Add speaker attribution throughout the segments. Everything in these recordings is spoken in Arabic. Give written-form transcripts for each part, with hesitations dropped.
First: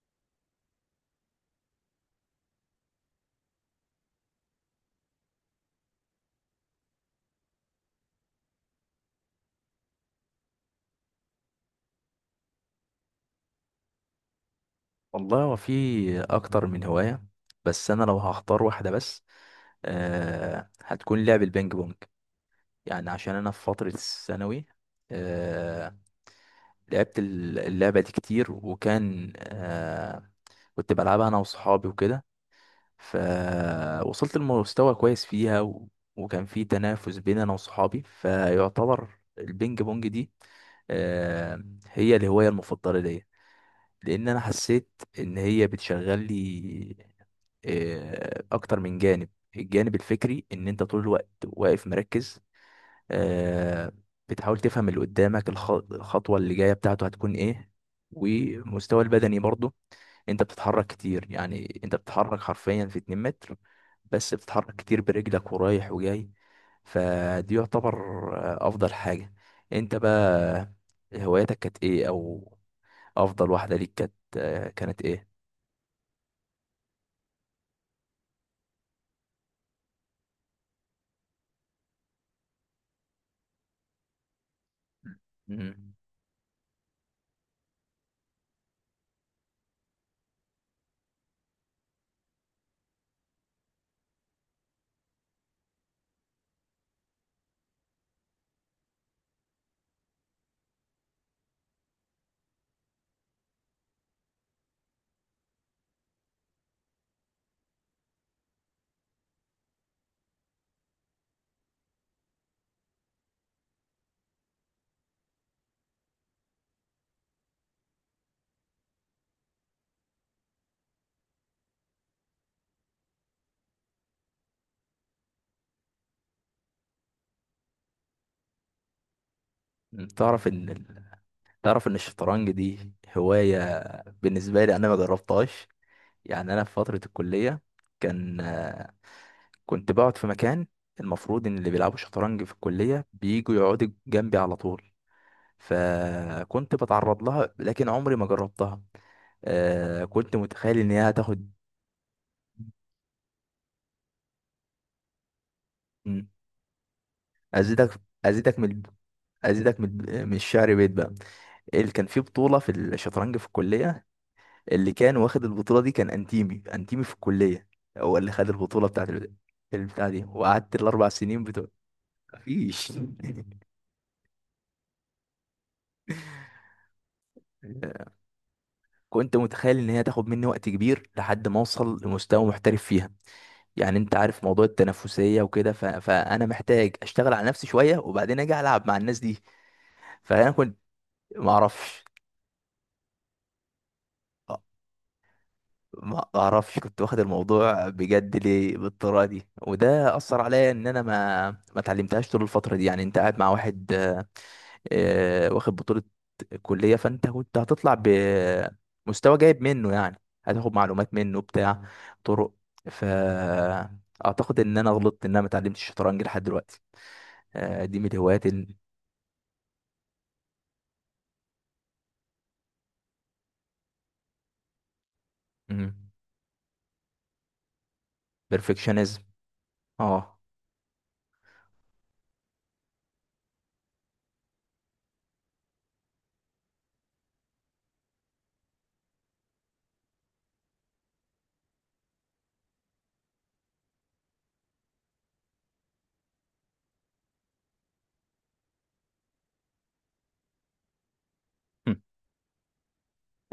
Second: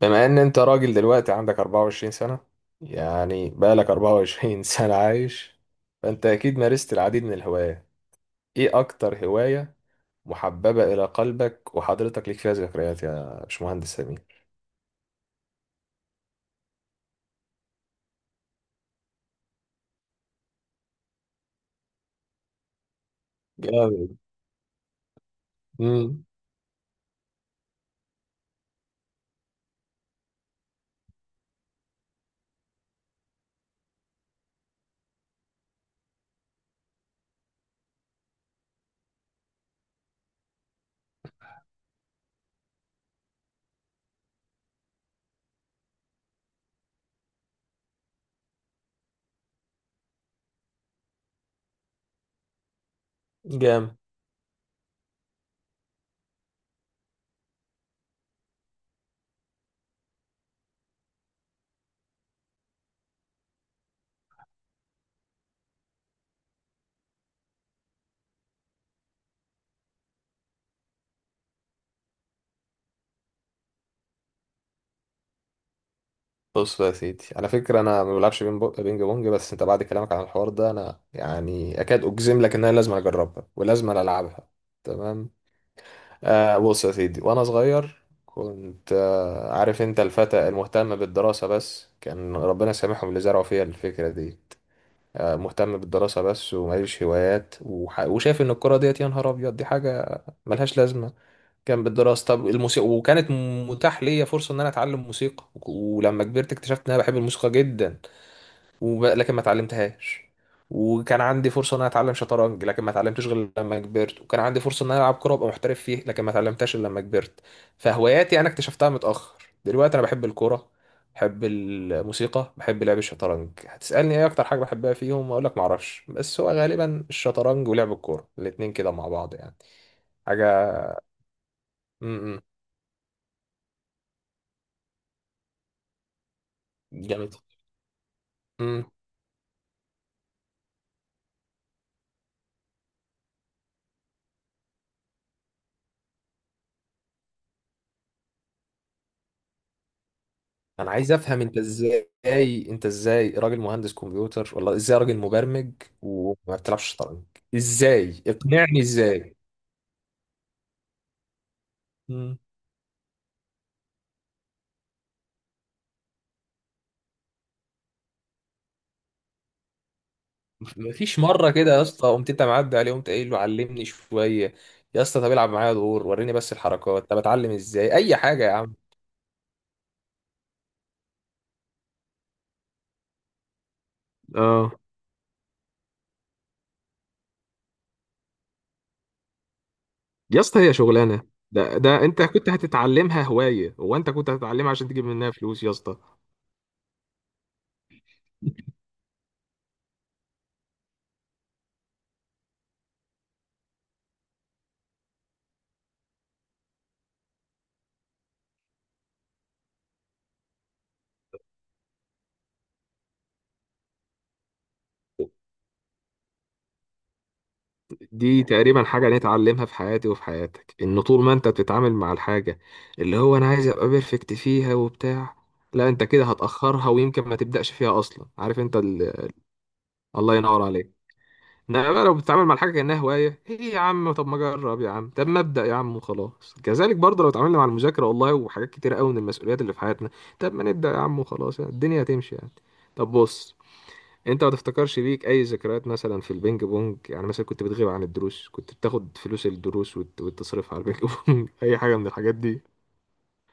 Speaker 1: بما ان انت راجل دلوقتي عندك 24 سنة، يعني بقالك 24 سنة عايش. فانت اكيد مارست العديد من الهوايات. ايه اكتر هواية محببة الى قلبك وحضرتك ليك فيها ذكريات يا باشمهندس سمير؟
Speaker 2: والله هو في اكتر من هواية. بس انا لو هختار واحدة بس هتكون لعب البينج بونج. يعني عشان انا في فترة
Speaker 1: جامد.
Speaker 2: الثانوي آه
Speaker 1: امم.
Speaker 2: لعبت اللعبة دي كتير. وكان كنت بلعبها انا وصحابي وكده. فوصلت لمستوى كويس فيها وكان في تنافس بين انا وصحابي. فيعتبر البينج بونج دي هي الهواية المفضلة ليا، لان انا حسيت ان هي بتشغل لي اكتر من جانب. الجانب الفكري ان انت طول الوقت واقف مركز، آه،
Speaker 1: جامد.
Speaker 2: بتحاول تفهم اللي قدامك الخطوة اللي جاية بتاعته هتكون ايه. ومستوى البدني برضه، انت بتتحرك كتير، يعني انت بتتحرك حرفيا في 2 متر بس بتتحرك كتير برجلك ورايح وجاي. فدي يعتبر افضل حاجة. انت بقى، هواياتك كانت ايه، او افضل واحدة ليك كانت كانت ايه؟
Speaker 1: بص بقى يا سيدي، على فكرة انا ما بلعبش بينج بونج، بس انت بعد كلامك عن الحوار ده انا يعني اكاد اجزم لك ان انا لازم اجربها ولازم العبها. تمام.
Speaker 2: مم.
Speaker 1: بص يا سيدي، وانا صغير كنت عارف انت الفتى المهتم بالدراسة بس، كان ربنا سامحهم اللي زرعوا فيها الفكرة دي. آه، مهتم بالدراسة بس وماليش هوايات وشايف ان الكرة ديت، يا نهار ابيض، دي حاجة ملهاش لازمة. كان بالدراسة. طب الموسيقى، وكانت متاح ليا فرصة ان انا اتعلم موسيقى ولما كبرت اكتشفت ان انا بحب الموسيقى جدا، لكن ما اتعلمتهاش. وكان عندي فرصه ان انا اتعلم شطرنج لكن ما اتعلمتش غير لما كبرت، وكان عندي فرصه ان انا العب كوره وابقى محترف فيه لكن ما اتعلمتهاش الا لما كبرت. فهواياتي انا اكتشفتها متاخر. دلوقتي انا بحب الكوره، بحب الموسيقى، بحب لعب الشطرنج. هتسالني ايه اكتر حاجه بحبها فيهم؟ اقول لك ما اعرفش، بس هو غالبا الشطرنج ولعب الكوره، الاتنين كده مع بعض يعني. حاجه.
Speaker 2: تعرف ان ال- تعرف ان
Speaker 1: امم
Speaker 2: الشطرنج دي هواية بالنسبة لي انا ما جربتهاش. يعني انا في فترة
Speaker 1: جامد.
Speaker 2: الكلية كان، كنت بقعد في مكان المفروض ان اللي بيلعبوا شطرنج في الكلية بييجوا يقعدوا جنبي على طول، فكنت بتعرض لها لكن عمري ما جربتها. كنت متخيل
Speaker 1: انا
Speaker 2: ان هي
Speaker 1: عايز افهم
Speaker 2: هتاخد.
Speaker 1: انت ازاي، انت ازاي راجل مهندس كمبيوتر ولا ازاي راجل مبرمج
Speaker 2: مم،
Speaker 1: وما بتلعبش شطرنج؟
Speaker 2: ازيدك
Speaker 1: ازاي؟
Speaker 2: ازيدك من
Speaker 1: اقنعني
Speaker 2: الب-
Speaker 1: ازاي؟
Speaker 2: ازيدك من الشعر بيت بقى. اللي كان في
Speaker 1: مم.
Speaker 2: بطولة في الشطرنج في الكلية، اللي كان واخد البطولة دي، كان انتيمي في الكلية. هو اللي خد البطولة بتاعت البتاع دي، وقعدت الأربع
Speaker 1: مفيش
Speaker 2: سنين
Speaker 1: مره
Speaker 2: بتوع
Speaker 1: كده يا اسطى قمت انت معدي عليه
Speaker 2: مفيش
Speaker 1: قمت قايل له علمني شويه؟ يا اسطى طب العب معايا دور وريني بس الحركات، طب اتعلم ازاي، اي حاجه يا عم.
Speaker 2: كنت متخيل ان هي تاخد مني وقت كبير لحد ما اوصل لمستوى محترف فيها. يعني انت عارف موضوع
Speaker 1: اه.
Speaker 2: التنافسية وكده، فانا محتاج اشتغل على نفسي شوية وبعدين اجي العب مع الناس دي.
Speaker 1: يا
Speaker 2: فانا
Speaker 1: اسطى هي
Speaker 2: كنت
Speaker 1: شغلانه؟
Speaker 2: ما
Speaker 1: ده
Speaker 2: اعرفش
Speaker 1: ده انت كنت هتتعلمها هوايه، هو انت كنت هتتعلمها عشان تجيب منها فلوس يا اسطى؟
Speaker 2: ما اعرفش كنت واخد الموضوع بجد ليه بالطريقه دي، وده اثر عليا ان انا ما اتعلمتهاش طول الفتره دي. يعني انت قاعد مع واحد، واخد بطوله كليه، فانت كنت هتطلع بمستوى جايب منه. يعني هتاخد معلومات منه بتاع طرق. فاعتقد ان انا غلطت ان انا ما اتعلمتش الشطرنج لحد دلوقتي. آه، دي من
Speaker 1: دي
Speaker 2: الهوايات ال-
Speaker 1: تقريبا حاجة أنا اتعلمها في حياتي وفي حياتك، إن طول ما أنت بتتعامل مع الحاجة اللي هو أنا عايز أبقى بيرفكت فيها وبتاع، لا، أنت
Speaker 2: مم.
Speaker 1: كده هتأخرها ويمكن ما تبدأش فيها أصلا. عارف أنت ال...؟
Speaker 2: Perfectionism.
Speaker 1: الله
Speaker 2: اه.
Speaker 1: ينور عليك. إنما بقى لو بتتعامل مع الحاجة كأنها هواية، إيه يا عم، طب ما أجرب يا عم، طب ما أبدأ يا عم وخلاص. كذلك برضه لو اتعاملنا مع المذاكرة والله وحاجات كتير قوي من المسؤوليات اللي في حياتنا، طب ما نبدأ يا عم وخلاص، يعني الدنيا هتمشي يعني. طب بص، انت ما تفتكرش ليك اي ذكريات مثلا في البينج بونج؟ يعني مثلا كنت بتغيب عن الدروس، كنت بتاخد فلوس الدروس وتصرفها على البينج بونج اي حاجه من الحاجات دي.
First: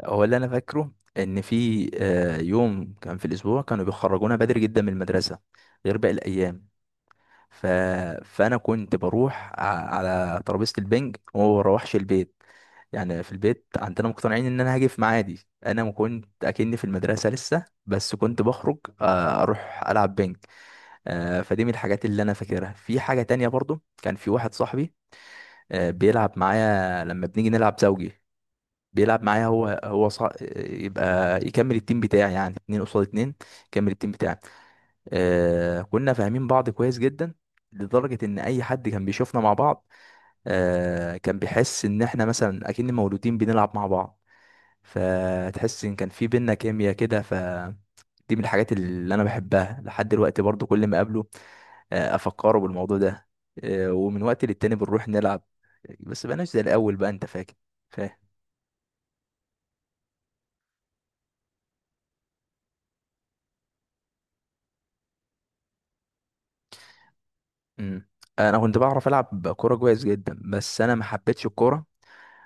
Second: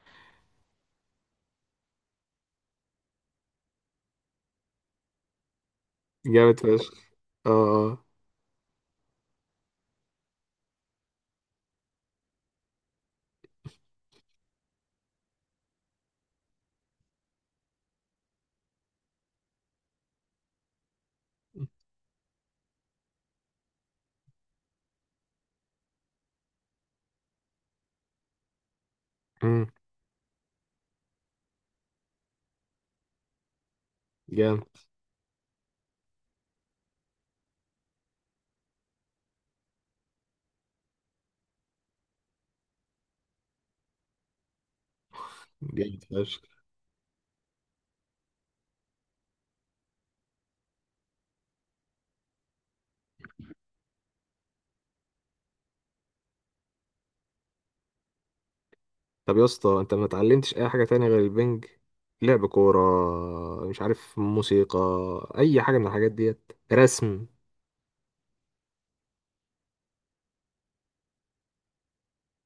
Speaker 2: هو اللي انا فاكره ان في يوم كان في الاسبوع كانوا بيخرجونا بدري جدا من المدرسه غير باقي
Speaker 1: جامد
Speaker 2: الايام.
Speaker 1: فشخ. اه.
Speaker 2: ف...
Speaker 1: آه.
Speaker 2: فانا كنت بروح على ترابيزه البنج وما بروحش البيت. يعني في البيت عندنا مقتنعين ان انا هاجي في ميعادي. انا ما كنت اكني في المدرسه لسه بس كنت بخرج اروح العب بنج. فدي من الحاجات اللي انا فاكرها. في حاجه تانية برضو، كان في واحد صاحبي بيلعب معايا لما بنيجي نلعب زوجي. بيلعب معايا
Speaker 1: امم
Speaker 2: يبقى يكمل التيم بتاعي، يعني اتنين قصاد اتنين. يكمل التيم بتاعي.
Speaker 1: جامد.
Speaker 2: كنا فاهمين بعض كويس جدا، لدرجة ان اي حد كان بيشوفنا مع بعض كان بيحس ان احنا مثلا اكن مولودين بنلعب مع بعض. فتحس ان
Speaker 1: جامد
Speaker 2: كان في
Speaker 1: فشخ.
Speaker 2: بينا كيمياء كده. دي من الحاجات اللي انا بحبها لحد دلوقتي، برضو كل ما اقابله افكره بالموضوع ده. ومن وقت للتاني بنروح نلعب، بس بقناش زي الاول بقى، انت فاكر؟ فاهم.
Speaker 1: طب يا اسطى انت ما اتعلمتش اي حاجه تانية غير البنج؟ لعب كوره، مش عارف، موسيقى، اي حاجه من الحاجات ديت، رسم؟
Speaker 2: مم. انا كنت بعرف العب كوره كويس جدا بس انا ما حبيتش الكوره،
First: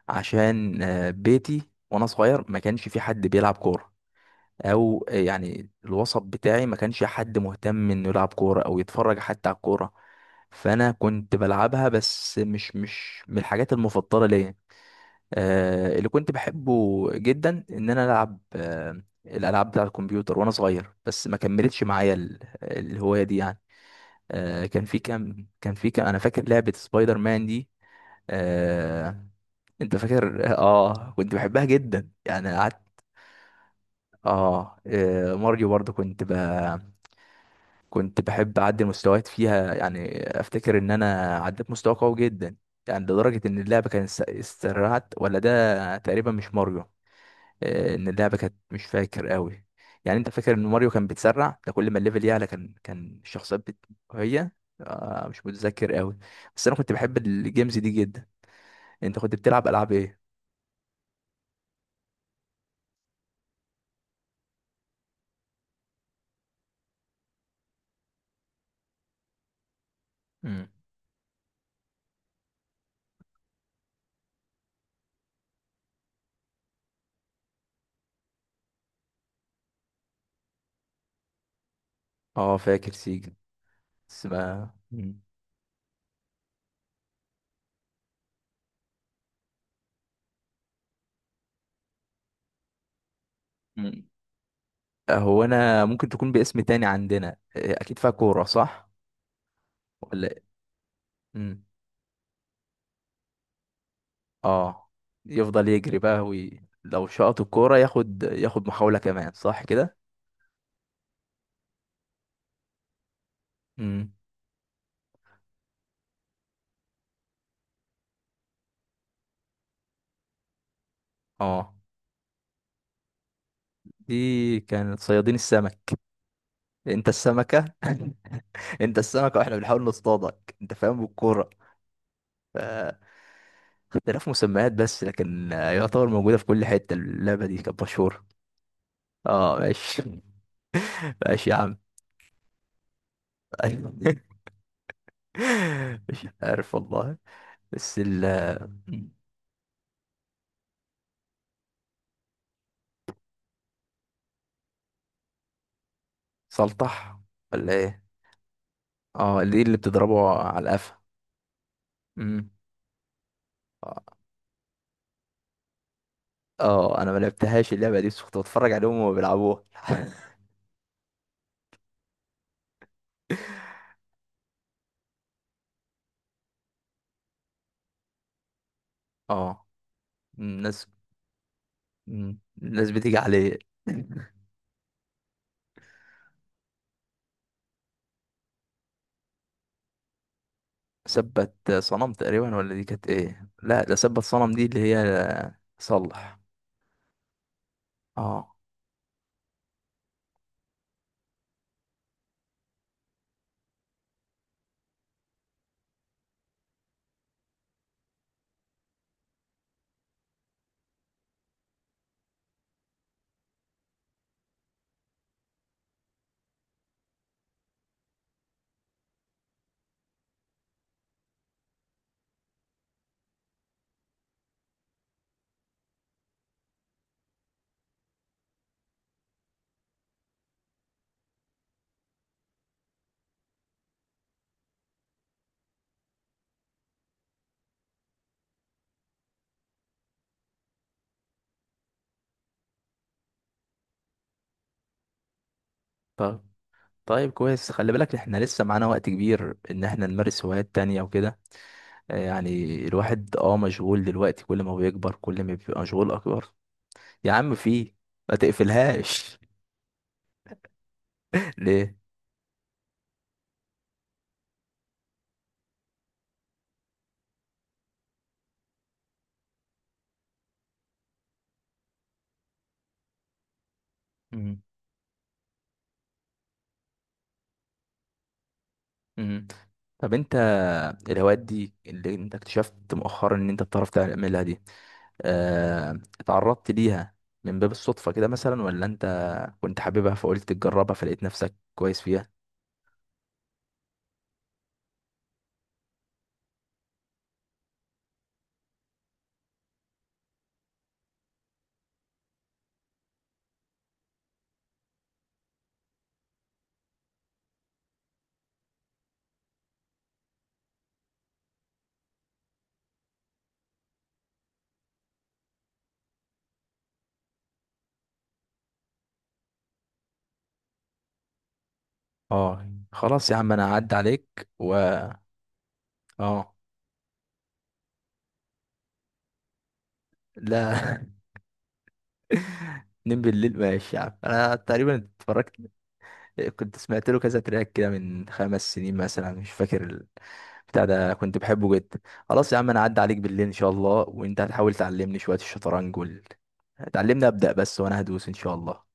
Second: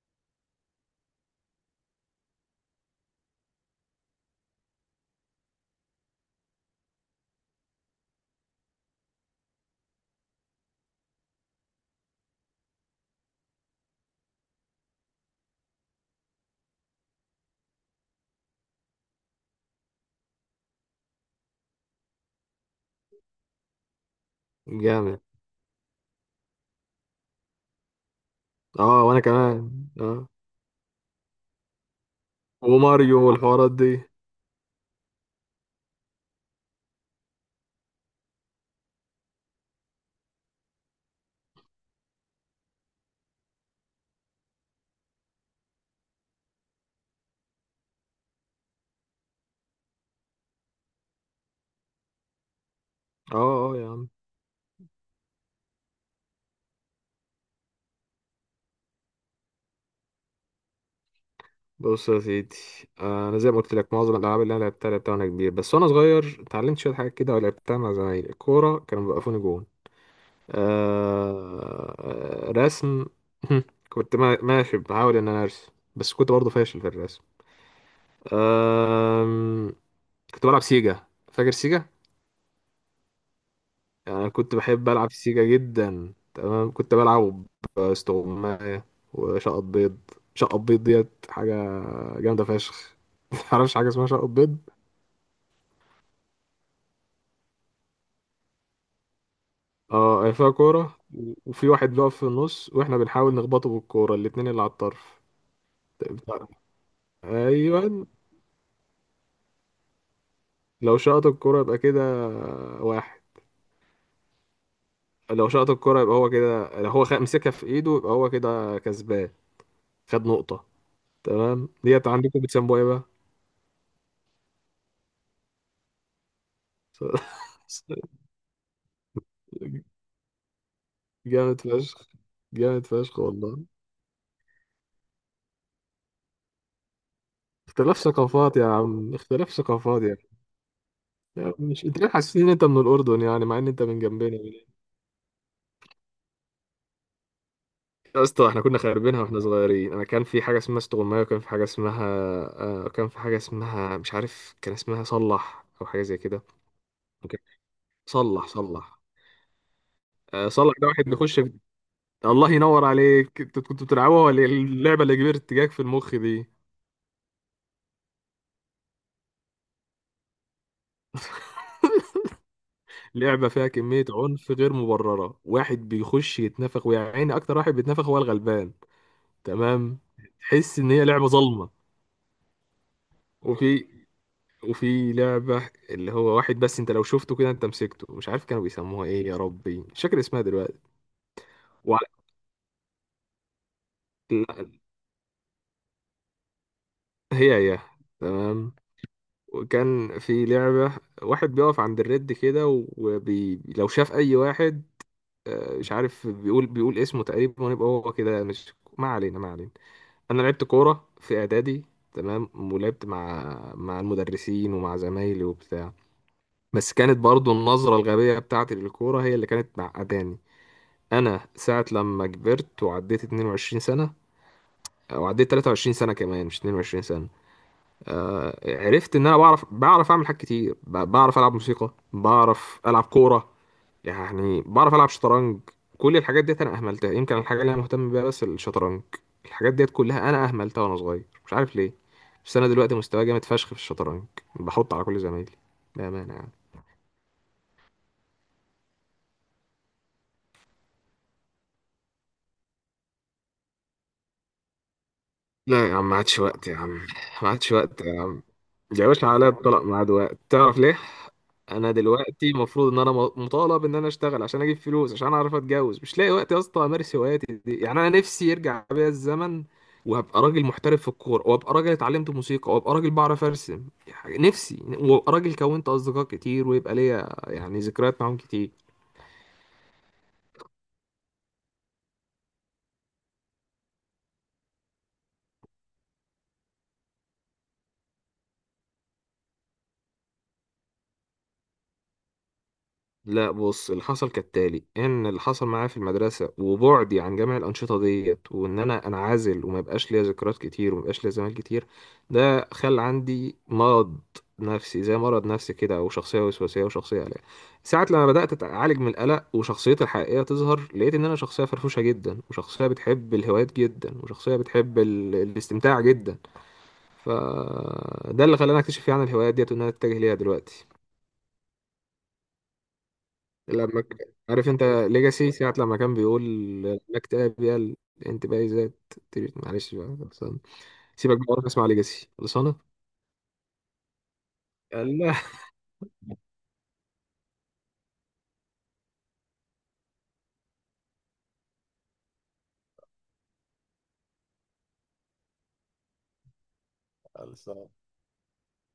Speaker 2: عشان بيتي وانا صغير ما كانش في حد بيلعب كوره، او يعني الوسط بتاعي ما كانش حد مهتم انه يلعب كوره او يتفرج حتى على الكوره. فانا كنت بلعبها بس مش من الحاجات المفضله ليا. اللي كنت بحبه جدا ان انا العب الالعاب بتاع الكمبيوتر وانا صغير، بس ما كملتش معايا الهوايه دي. يعني كان في
Speaker 1: جامد.
Speaker 2: كام كان في كام انا فاكر لعبة سبايدر مان دي.
Speaker 1: اه وانا
Speaker 2: آه
Speaker 1: كمان
Speaker 2: انت
Speaker 1: اه.
Speaker 2: فاكر؟ اه كنت بحبها جدا يعني قعدت.
Speaker 1: وماريو والحوارات دي.
Speaker 2: ماريو برضو كنت بحب اعدي المستويات فيها. يعني افتكر ان انا عديت مستوى قوي جدا، يعني لدرجة ان اللعبة كانت استرعت، ولا ده تقريبا مش ماريو. ان اللعبه كانت مش فاكر قوي. يعني انت فاكر ان ماريو كان بيتسرع ده كل ما الليفل يعلى كان الشخصيات
Speaker 1: اه اه يا عم.
Speaker 2: هي. مش متذكر قوي. بس انا كنت بحب الجيمز دي جدا. انت كنت بتلعب العاب ايه؟
Speaker 1: بص يا سيدي، انا زي ما قلت لك معظم الالعاب اللي انا لعبتها لعبتها وانا كبير. بس وانا صغير اتعلمت شويه حاجات كده ولعبتها مع زمايلي. الكوره كانوا بيوقفوني جون.
Speaker 2: مم.
Speaker 1: آه، آه، رسم. كنت ماشي بحاول ان انا ارسم بس كنت برضه فاشل في الرسم. آم، كنت بلعب سيجا. فاكر سيجا؟
Speaker 2: اه فاكر سيجا.
Speaker 1: يعني
Speaker 2: بس
Speaker 1: انا كنت
Speaker 2: ما
Speaker 1: بحب العب
Speaker 2: مم.
Speaker 1: سيجا جدا. تمام. كنت بلعب استغماية وشقط بيض. شقط بيض ديت حاجه جامده فشخ. معرفش حاجه
Speaker 2: مم.
Speaker 1: اسمها شقط بيض.
Speaker 2: هو انا ممكن تكون باسم تاني عندنا. اكيد فيها كوره، صح
Speaker 1: اه،
Speaker 2: ولا
Speaker 1: هي
Speaker 2: إيه؟
Speaker 1: فيها كورة
Speaker 2: مم.
Speaker 1: وفي واحد بيقف في النص واحنا بنحاول نخبطه بالكورة، الاتنين اللي على
Speaker 2: اه،
Speaker 1: الطرف.
Speaker 2: يفضل يجري بقى
Speaker 1: بتاع-
Speaker 2: لو شاط الكوره
Speaker 1: ايوه،
Speaker 2: ياخد، ياخد محاوله كمان، صح كده.
Speaker 1: لو شاط الكورة يبقى كده واحد.
Speaker 2: مم.
Speaker 1: لو شاط الكورة يبقى هو كده، لو هو مسكها في ايده يبقى هو كده كسبان، خد نقطة. تمام.
Speaker 2: اه
Speaker 1: ديت عندكم بتسموها ايه بقى؟
Speaker 2: دي كانت صيادين السمك. انت السمكة انت السمكة واحنا بنحاول نصطادك، انت فاهم بالكورة.
Speaker 1: جامد فشخ.
Speaker 2: ف-
Speaker 1: جامد فشخ والله.
Speaker 2: اختلاف مسميات بس، لكن يعتبر موجودة في كل حتة. اللعبة دي كانت
Speaker 1: اختلاف
Speaker 2: مشهورة.
Speaker 1: ثقافات يا عم، اختلاف
Speaker 2: اه ماشي
Speaker 1: ثقافات يا عم. يا
Speaker 2: ماشي يا
Speaker 1: عم،
Speaker 2: عم.
Speaker 1: مش انت ليه حاسس ان انت من الأردن يعني مع ان انت من جنبنا؟
Speaker 2: مش عارف والله. بس
Speaker 1: يا
Speaker 2: ال
Speaker 1: اسطى احنا كنا خاربينها واحنا صغيرين. انا كان في حاجه اسمها استغمايه، وكان في حاجه اسمها آه، كان في حاجه اسمها، مش عارف، كان اسمها صلح او حاجه زي كده.
Speaker 2: سلطح
Speaker 1: اوكي.
Speaker 2: ولا ايه؟
Speaker 1: صلح صلح.
Speaker 2: اه، دي اللي بتضربه
Speaker 1: آه،
Speaker 2: على
Speaker 1: صلح ده
Speaker 2: القفا.
Speaker 1: واحد بيخش في...؟
Speaker 2: امم.
Speaker 1: الله ينور عليك. انت كنت
Speaker 2: اه.
Speaker 1: بتلعبوها ولا إيه؟ اللعبه اللي كبرت جاك في المخ دي.
Speaker 2: انا ما لعبتهاش اللعبة دي بس كنت بتفرج عليهم وهما بيلعبوها
Speaker 1: لعبه فيها كميه عنف غير مبرره، واحد بيخش يتنفخ، ويا عيني، اكتر واحد بيتنفخ هو الغلبان.
Speaker 2: اه
Speaker 1: تمام. تحس
Speaker 2: الناس
Speaker 1: ان هي لعبه ظلمه.
Speaker 2: مم. الناس بتيجي عليه.
Speaker 1: وفي وفي لعبة اللي هو واحد، بس انت لو شفته كده انت مسكته، مش عارف كانوا بيسموها ايه، يا ربي مش فاكر اسمها دلوقتي.
Speaker 2: ثبت
Speaker 1: وع-
Speaker 2: صنم تقريبا، ولا دي كانت ايه؟ لا، ده ثبت صنم. دي
Speaker 1: لا،
Speaker 2: اللي هي صلح.
Speaker 1: هي هي،
Speaker 2: اه.
Speaker 1: تمام. وكان في لعبة واحد بيقف عند الرد كده لو شاف اي واحد، آه، مش عارف، بيقول اسمه تقريبا ويبقى هو كده مش، ما علينا ما علينا. انا لعبت كورة في اعدادي، تمام، ولعبت مع المدرسين ومع زمايلي وبتاع، بس كانت برضو النظرة الغبية بتاعتي للكورة هي اللي كانت معقداني. انا ساعة لما كبرت وعديت 22 سنة، او عديت 23 سنة، كمان مش 22 سنة، آه، عرفت ان انا بعرف اعمل حاجات كتير. بعرف العب موسيقى، بعرف العب كورة، يعني بعرف العب شطرنج. كل الحاجات ديت انا اهملتها، يمكن الحاجة اللي انا مهتم بيها بس الشطرنج. الحاجات ديت كلها انا اهملتها وانا صغير، مش عارف ليه. بس انا دلوقتي مستواي جامد فشخ في الشطرنج، بحط على كل زمايلي، بأمانة
Speaker 2: طب
Speaker 1: يعني.
Speaker 2: طيب كويس، خلي بالك احنا لسه معانا وقت كبير ان احنا نمارس هوايات تانية وكده. يعني الواحد مشغول دلوقتي، كل ما بيكبر كل ما بيبقى
Speaker 1: لا يا عم،
Speaker 2: مشغول
Speaker 1: ما عادش
Speaker 2: اكبر.
Speaker 1: وقت يا عم،
Speaker 2: يا
Speaker 1: ما
Speaker 2: عم
Speaker 1: عادش
Speaker 2: في،
Speaker 1: وقت.
Speaker 2: ما
Speaker 1: يا باشا
Speaker 2: تقفلهاش.
Speaker 1: عليا الطلاق مع دلوقتي. تعرف ليه؟ انا
Speaker 2: ليه؟
Speaker 1: دلوقتي المفروض ان انا مطالب ان انا اشتغل عشان اجيب فلوس عشان اعرف اتجوز، مش لاقي وقت يا اسطى امارس هواياتي دي. يعني انا نفسي يرجع بيا الزمن وابقى راجل محترف في الكوره، وابقى راجل اتعلمت موسيقى، وابقى راجل بعرف ارسم، يعني
Speaker 2: مم.
Speaker 1: نفسي، وابقى راجل كونت اصدقاء كتير ويبقى ليا يعني ذكريات معاهم كتير.
Speaker 2: مم. طب انت، الهوايات دي اللي انت اكتشفت مؤخرا ان انت بتعرف تعملها دي، اتعرضت ليها من باب الصدفة كده مثلا، ولا انت كنت حاببها فقلت تجربها فلقيت نفسك كويس فيها؟
Speaker 1: لا بص، اللي حصل كالتالي، ان اللي حصل معايا في المدرسه وبعدي عن جميع الانشطه ديت، وان انا انعزل وما يبقاش ليا ذكريات كتير وما يبقاش ليا زمايل كتير، ده خلى عندي مرض نفسي، زي مرض نفسي كده، او شخصيه وسواسيه وشخصيه قلق. ساعه لما بدات اتعالج من القلق وشخصيتي الحقيقيه تظهر، لقيت ان انا شخصيه فرفوشه جدا، وشخصيه بتحب الهوايات جدا، وشخصيه بتحب ال... الاستمتاع جدا. فده اللي خلاني اكتشف يعني الهوايات ديت وان انا اتجه ليها دلوقتي.
Speaker 2: اه خلاص يا عم انا هعدي
Speaker 1: لما
Speaker 2: عليك
Speaker 1: عارف انت ليجاسي ساعة لما كان بيقول
Speaker 2: اه
Speaker 1: انك تلاقي بيها الانتباهي ذات؟ معلش بقى، خلصانة.
Speaker 2: لا
Speaker 1: سيبك بقى، اروح اسمع ليجاسي، خلصانة.
Speaker 2: نم بالليل. ماشي يا عم. انا تقريبا
Speaker 1: يلا.
Speaker 2: اتفرجت. كنت سمعت له كذا تراك كده من 5 سنين مثلا، مش فاكر بتاع ده، كنت بحبه جدا. خلاص يا عم انا هعدي عليك بالليل ان شاء الله، وانت هتحاول تعلمني شوية الشطرنج تعلمني ابدأ بس وانا هدوس ان شاء الله.